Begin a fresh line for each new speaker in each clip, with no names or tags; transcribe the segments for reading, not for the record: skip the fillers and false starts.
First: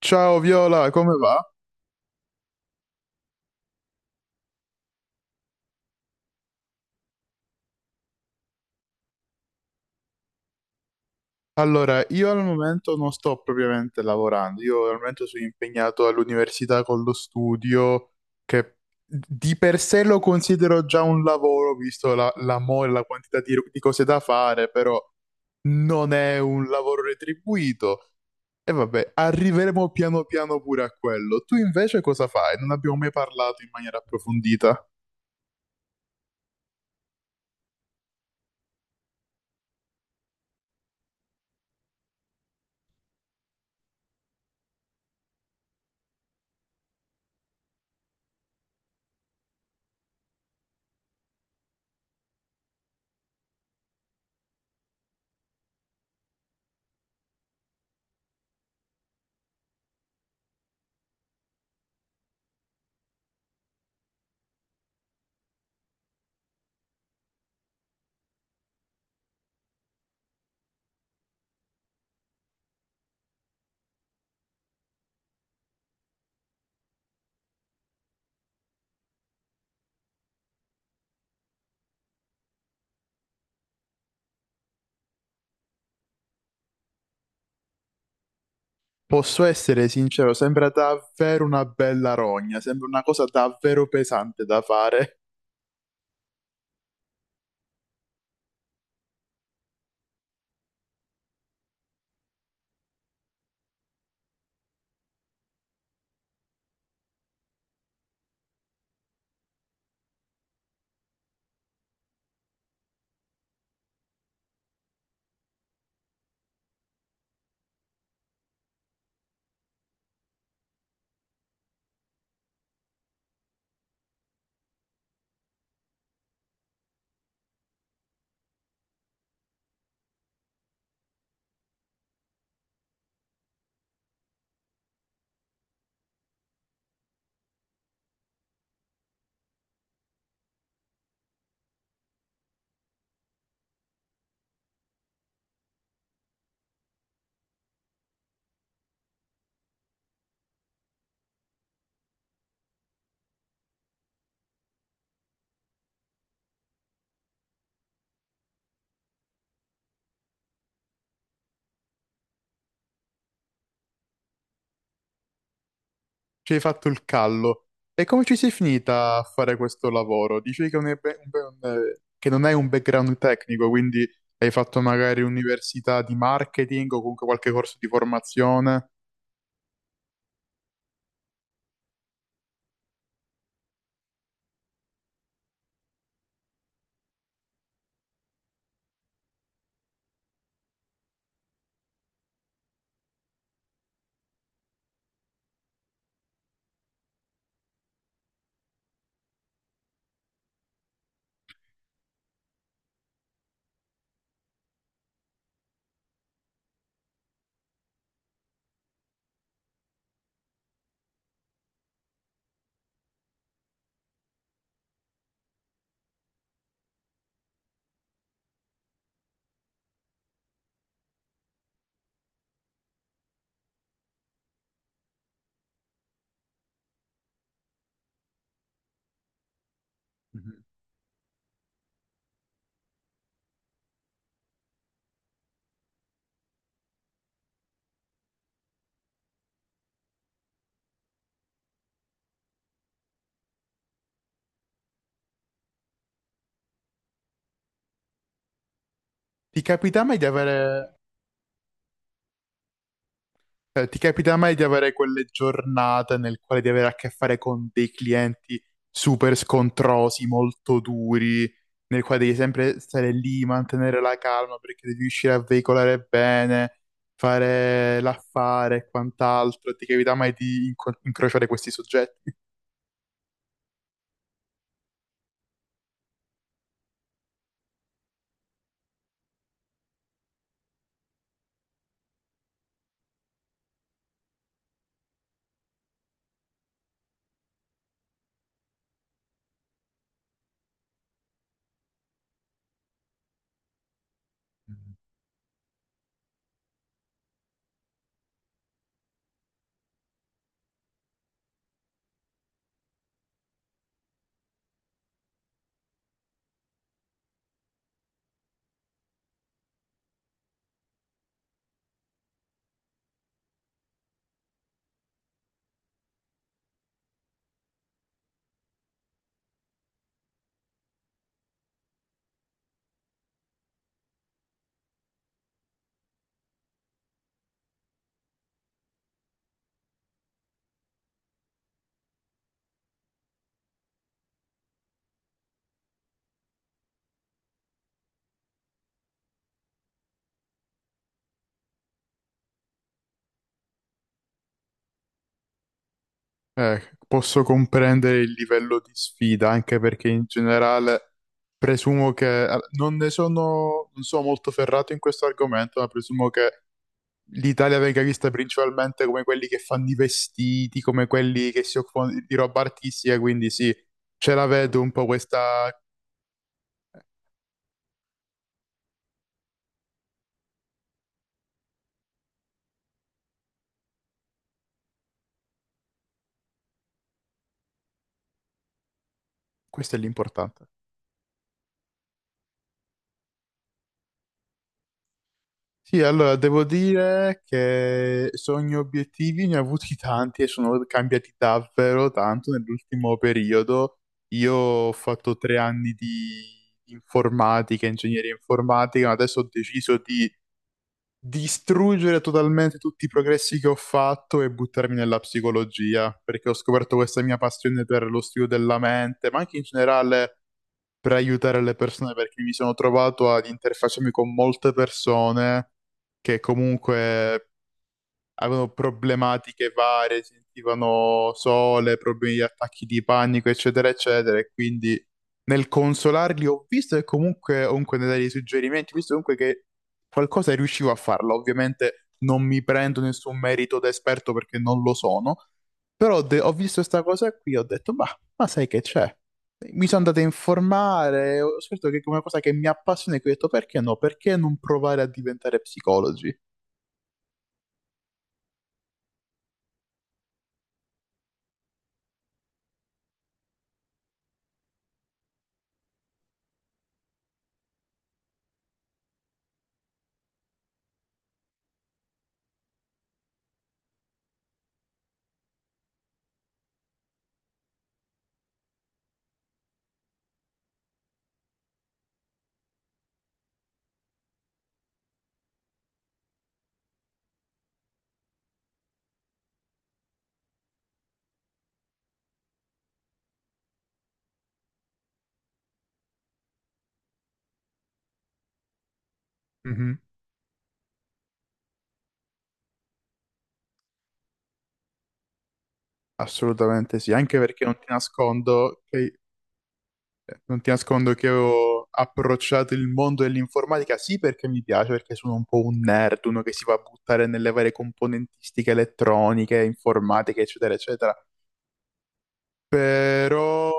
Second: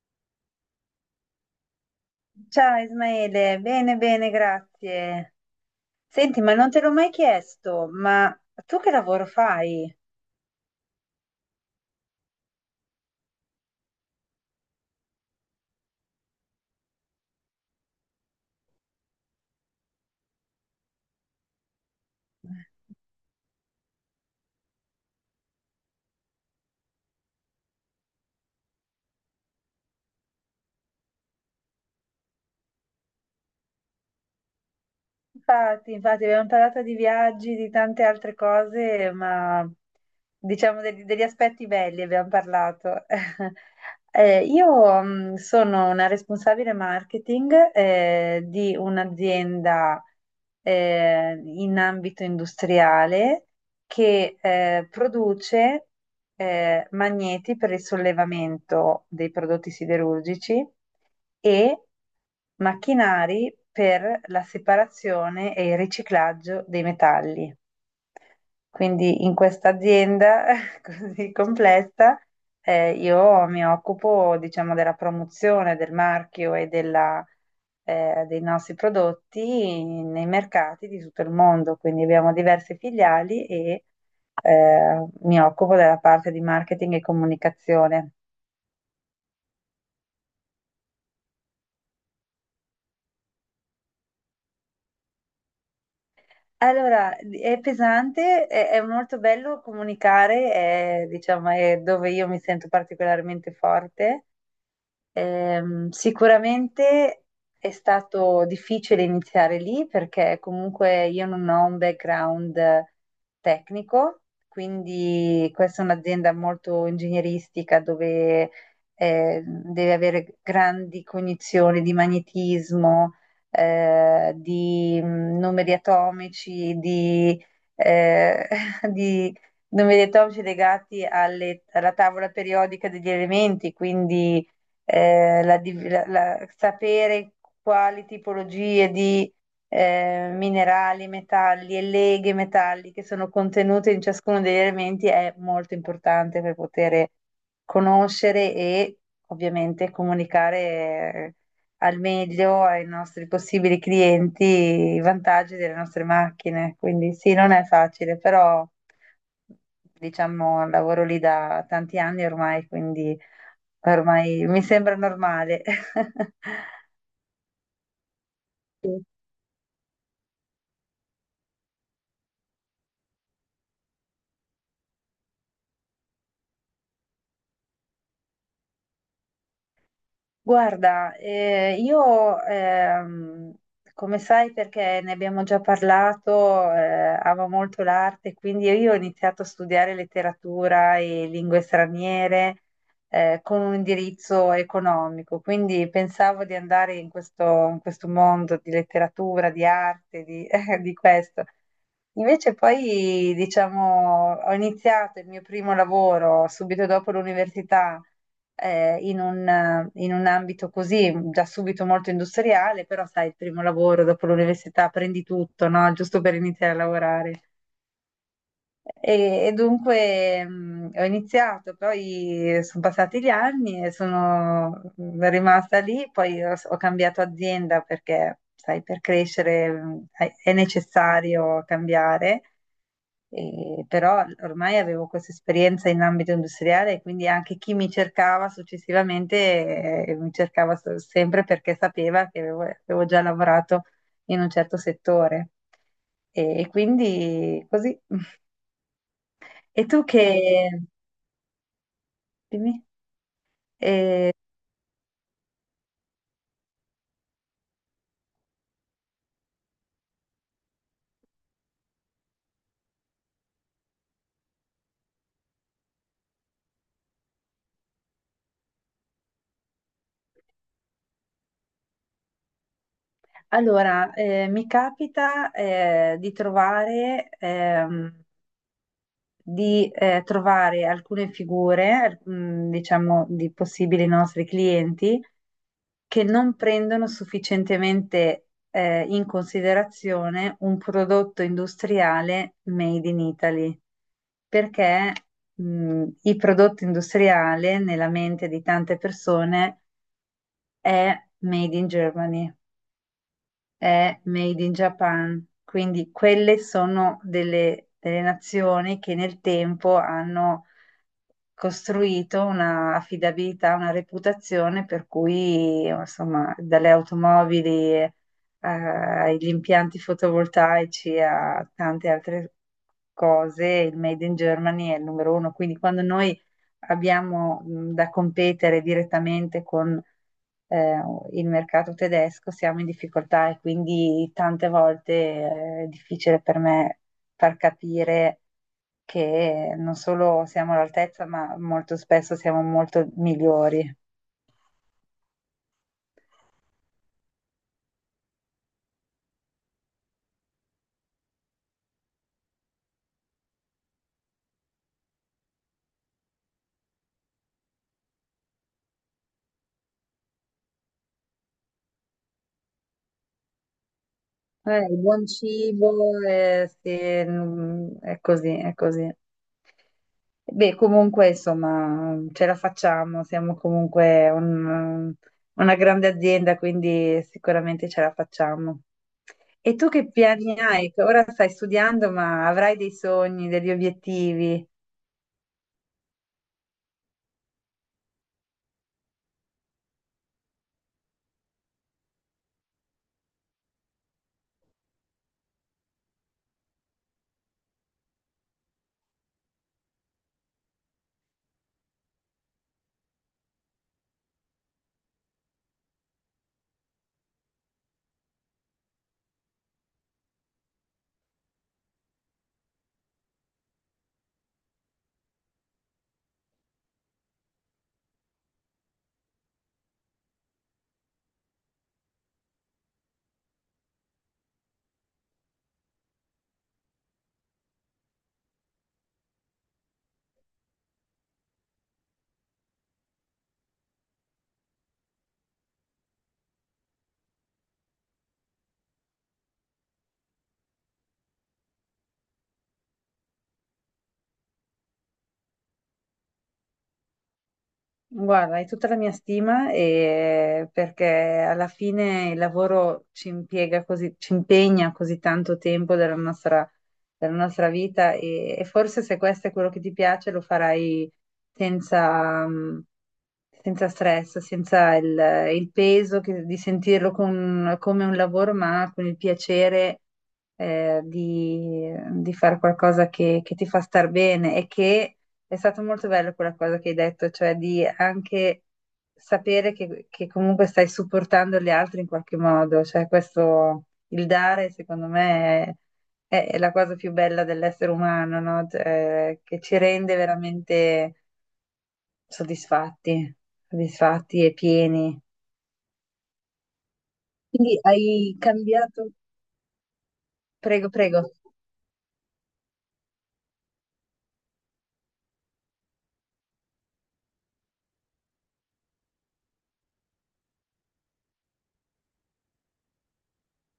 Ciao Viola, come va?
Ciao Ismaele, bene, bene, grazie. Senti, ma non te l'ho mai chiesto, ma tu che lavoro fai?
Allora, io al momento non sto propriamente lavorando, io al momento sono impegnato all'università con lo studio, che di per sé lo considero già un lavoro, visto la mole, la quantità di cose da fare, però non è un lavoro retribuito. E vabbè, arriveremo piano piano pure a quello. Tu invece cosa fai? Non abbiamo mai parlato in maniera approfondita.
Infatti, abbiamo parlato di viaggi, di tante altre cose, ma diciamo degli aspetti belli abbiamo parlato. Io sono una responsabile marketing di un'azienda in ambito industriale che produce magneti per il sollevamento dei prodotti siderurgici e macchinari per la separazione e il riciclaggio dei metalli. Quindi in questa azienda così complessa, io mi occupo, diciamo, della promozione del marchio e della, dei nostri prodotti nei mercati di tutto il mondo. Quindi abbiamo diverse filiali e mi occupo della parte di marketing e comunicazione.
Posso essere sincero, sembra davvero una bella rogna, sembra una cosa davvero pesante da fare.
Allora, è pesante, è molto bello comunicare, è, diciamo, è dove io mi sento particolarmente forte. Sicuramente è stato difficile iniziare lì perché comunque io non ho un background tecnico, quindi questa è un'azienda molto ingegneristica dove deve avere grandi cognizioni di magnetismo, di numeri atomici, di, eh, di numeri atomici legati alla tavola periodica degli elementi, quindi la div- la- la- sapere quali tipologie di minerali, metalli e leghe metalliche sono contenute in ciascuno degli elementi è molto importante per poter conoscere e ovviamente comunicare eh, al meglio ai nostri possibili clienti i vantaggi delle nostre macchine. Quindi sì, non è facile, però diciamo, lavoro lì da tanti anni ormai, quindi ormai mi sembra normale.
Ci hai fatto il callo. E come ci sei finita a fare questo lavoro? Dicevi che non è che non hai un background tecnico, quindi hai fatto magari università di marketing o comunque qualche corso di formazione.
Guarda, io, come sai, perché ne abbiamo già parlato, amo molto l'arte, quindi io ho iniziato a studiare letteratura e lingue straniere, con un indirizzo economico, quindi pensavo di andare in questo mondo di letteratura, di arte, di di questo. Invece poi, diciamo, ho iniziato il mio primo lavoro subito dopo l'università, in un ambito così, già subito molto industriale, però sai, il primo lavoro dopo l'università prendi tutto, no? Giusto per iniziare a lavorare. E dunque ho iniziato, poi sono passati gli anni e sono rimasta lì, poi ho, ho cambiato azienda perché, sai, per crescere è
Mhm.
necessario cambiare. Però ormai avevo questa esperienza in ambito industriale e quindi anche chi mi cercava successivamente mi cercava sempre perché sapeva che avevo, avevo già lavorato in un certo settore. E quindi così.
Ti
E
capita
tu
mai
che...
di avere
dimmi.
Cioè, ti
Eh,
capita mai di avere quelle giornate nel quale di avere a che fare con dei clienti super scontrosi, molto duri, nel quale devi sempre stare lì, mantenere la calma perché devi riuscire a veicolare bene, fare l'affare e quant'altro. Ti capita mai di incrociare questi soggetti?
allora, mi capita di trovare, di trovare alcune figure, diciamo, di possibili nostri clienti che non prendono sufficientemente in considerazione un prodotto industriale made in Italy, perché il prodotto industriale nella mente di tante persone è made in Germany, è made in Japan, quindi quelle sono delle nazioni che nel tempo hanno costruito una affidabilità, una reputazione per cui, insomma, dalle automobili agli impianti fotovoltaici a tante altre cose, il Made in Germany è il numero uno. Quindi quando noi abbiamo da competere direttamente con eh, il mercato tedesco, siamo in difficoltà e quindi tante volte è difficile per me far capire che non solo siamo all'altezza, ma molto spesso siamo molto migliori.
Posso comprendere il livello di sfida, anche perché in generale presumo che non sono molto ferrato in questo argomento, ma presumo che l'Italia venga vista principalmente come quelli che fanno i vestiti, come quelli che si occupano di roba artistica, quindi sì, ce la vedo un
Il
po'
buon
questa.
cibo, sì, è così, è così. Beh, comunque, insomma, ce la facciamo, siamo comunque una grande azienda, quindi sicuramente ce la facciamo. E tu
Questo è
che piani
l'importante.
hai? Che ora stai studiando, ma avrai dei sogni, degli obiettivi?
Sì, allora devo dire che sogni e obiettivi ne ho avuti tanti e sono cambiati davvero tanto nell'ultimo periodo. Io ho fatto 3 anni di informatica, ingegneria informatica, ma adesso ho deciso di distruggere totalmente tutti i progressi che ho fatto e buttarmi nella psicologia, perché ho scoperto questa mia passione per lo studio della mente, ma anche in generale per aiutare le persone, perché mi sono trovato ad interfacciarmi con molte persone che comunque avevano problematiche varie, sentivano sole, problemi di attacchi di panico, eccetera, eccetera. E quindi nel consolarli ho visto e comunque nel dare dei suggerimenti, ho visto comunque che qualcosa riuscivo a farlo. Ovviamente non mi prendo nessun merito da esperto perché non lo sono, però ho visto questa cosa qui e ho detto, ma, sai che c'è? Mi sono andato a informare, ho scoperto che è una cosa che mi appassiona e qui ho detto perché no? Perché non provare a diventare psicologi?
Guarda, hai tutta la mia stima perché alla fine il lavoro ci impiega così, ci impegna così tanto tempo della nostra vita e forse se questo è quello che ti piace lo farai senza, senza stress, senza il, il peso di sentirlo come un lavoro, ma con il piacere eh, di, di fare qualcosa che ti fa star bene e che è stato molto bello quella cosa che hai detto, cioè di anche sapere che comunque stai supportando gli altri in qualche modo, cioè questo, il dare secondo me è la cosa più bella dell'essere umano, no? Cioè, che ci rende veramente soddisfatti, soddisfatti e pieni.
Assolutamente sì, anche perché
Quindi
non ti
hai
nascondo
cambiato,
che
prego, prego.
ho approcciato il mondo dell'informatica, sì perché mi piace, perché sono un po' un nerd, uno che si va a buttare nelle varie componentistiche elettroniche, informatiche, eccetera, eccetera, però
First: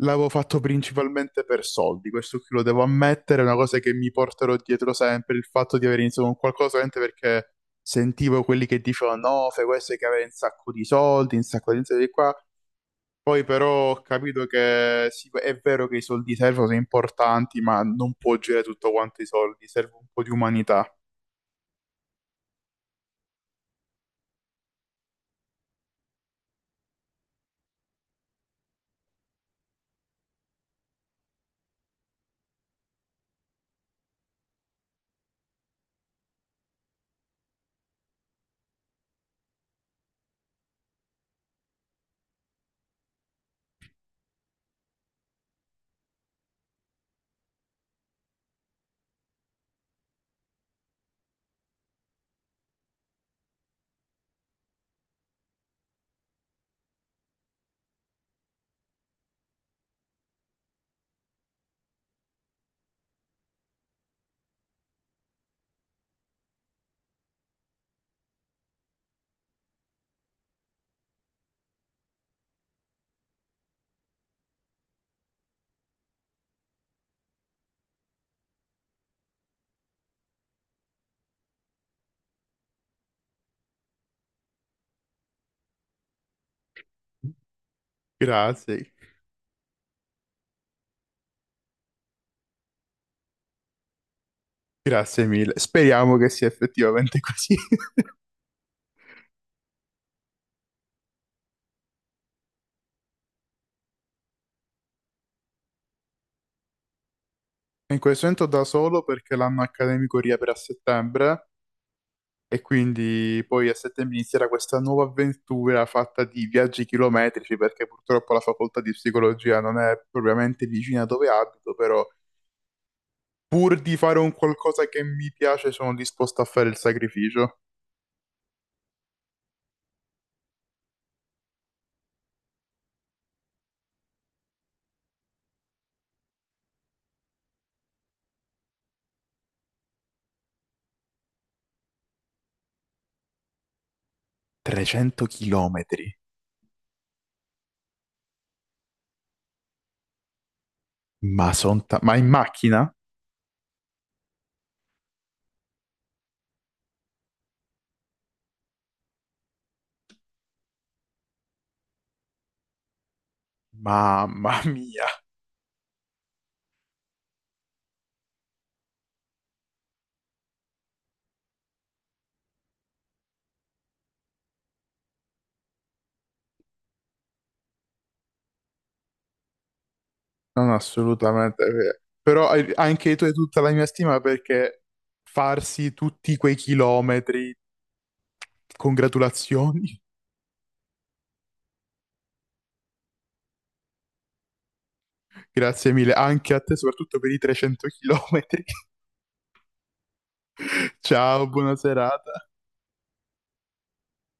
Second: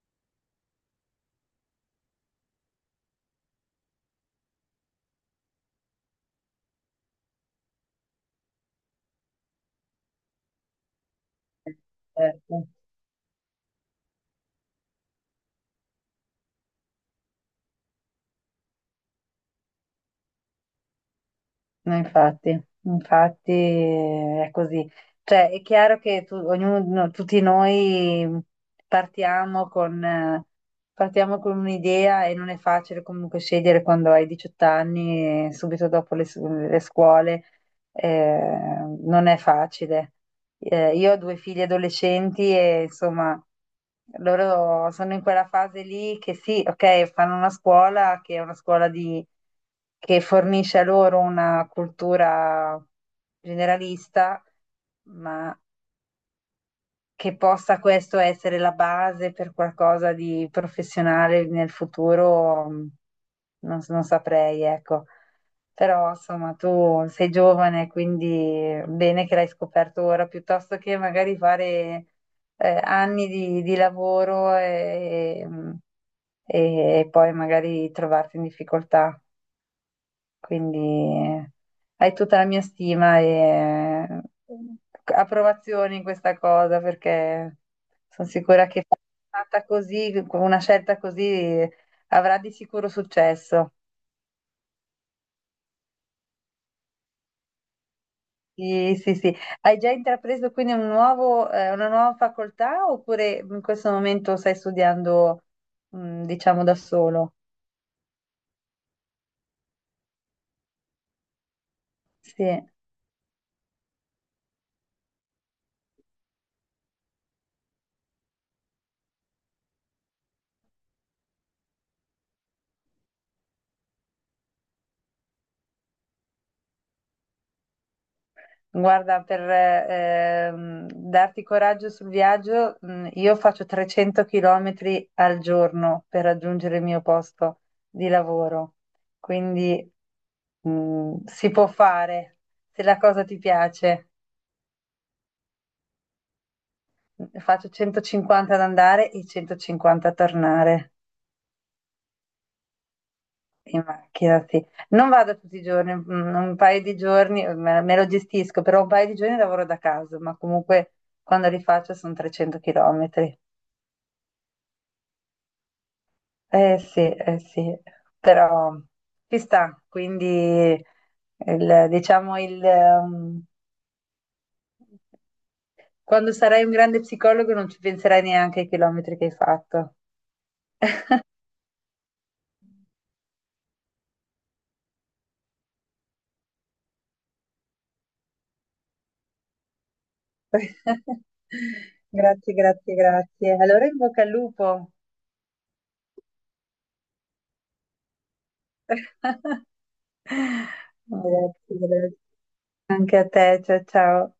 l'avevo fatto principalmente per soldi, questo qui lo devo ammettere, è una cosa che mi porterò dietro sempre, il fatto di aver iniziato con qualcosa solamente perché sentivo quelli che dicevano no, fai questo che avere un sacco di soldi, un sacco di soldi qua.
Certo.
Poi però ho capito che sì, è vero che i soldi servono, sono importanti, ma non può girare tutto quanto i soldi, serve un po' di umanità.
No, infatti, infatti è così. Cioè, è chiaro che ognuno, no, tutti noi partiamo con, eh, partiamo con un'idea e non è facile comunque scegliere quando hai 18 anni e subito dopo le scuole, eh, non è facile. Io ho due figli adolescenti e insomma loro sono in quella fase lì che sì, ok, fanno una scuola che è una scuola che fornisce a loro una cultura generalista, ma che possa questo essere la base per qualcosa di professionale nel futuro, non, non saprei, ecco. Però insomma tu sei giovane, quindi bene che l'hai scoperto ora, piuttosto che magari fare anni di lavoro e poi magari trovarti in difficoltà. Quindi eh, hai tutta la mia stima e approvazione in questa cosa, perché sono sicura che
Grazie,
fatta così, con una scelta così, avrà di sicuro successo.
grazie mille. Speriamo che sia effettivamente così.
Sì, sì, sì. Hai già intrapreso quindi un nuovo, una nuova facoltà oppure in questo momento stai studiando, diciamo, da solo?
In questo momento da solo perché l'anno accademico riapre a settembre e
Sì.
quindi poi a settembre inizierà questa nuova avventura fatta di viaggi chilometrici perché purtroppo la facoltà di psicologia non è propriamente vicina dove abito, però pur di fare un qualcosa che mi piace sono disposto a fare il sacrificio.
Guarda, per darti coraggio sul viaggio, io faccio 300 km al giorno per raggiungere il mio posto di lavoro. Quindi si può fare se la cosa ti piace.
300 chilometri,
Faccio 150 ad andare e 150 a tornare.
ma in macchina?
In macchina, sì. Non vado tutti i giorni, un paio di giorni me, me lo gestisco, però un paio di giorni lavoro da casa, ma comunque quando li faccio sono 300 chilometri.
Mamma mia,
Sì, eh sì, però ci sta, quindi diciamo il, quando sarai un grande psicologo non ci penserai neanche ai chilometri che hai fatto.
non assolutamente vero. Però anche tu hai tutta la mia stima perché farsi tutti quei chilometri, congratulazioni,
Grazie, grazie, grazie. Allora in bocca al lupo.
Grazie mille, anche a te soprattutto per i 300 chilometri. Ciao,
Grazie,
buona
grazie.
serata.
Anche a te, ciao ciao.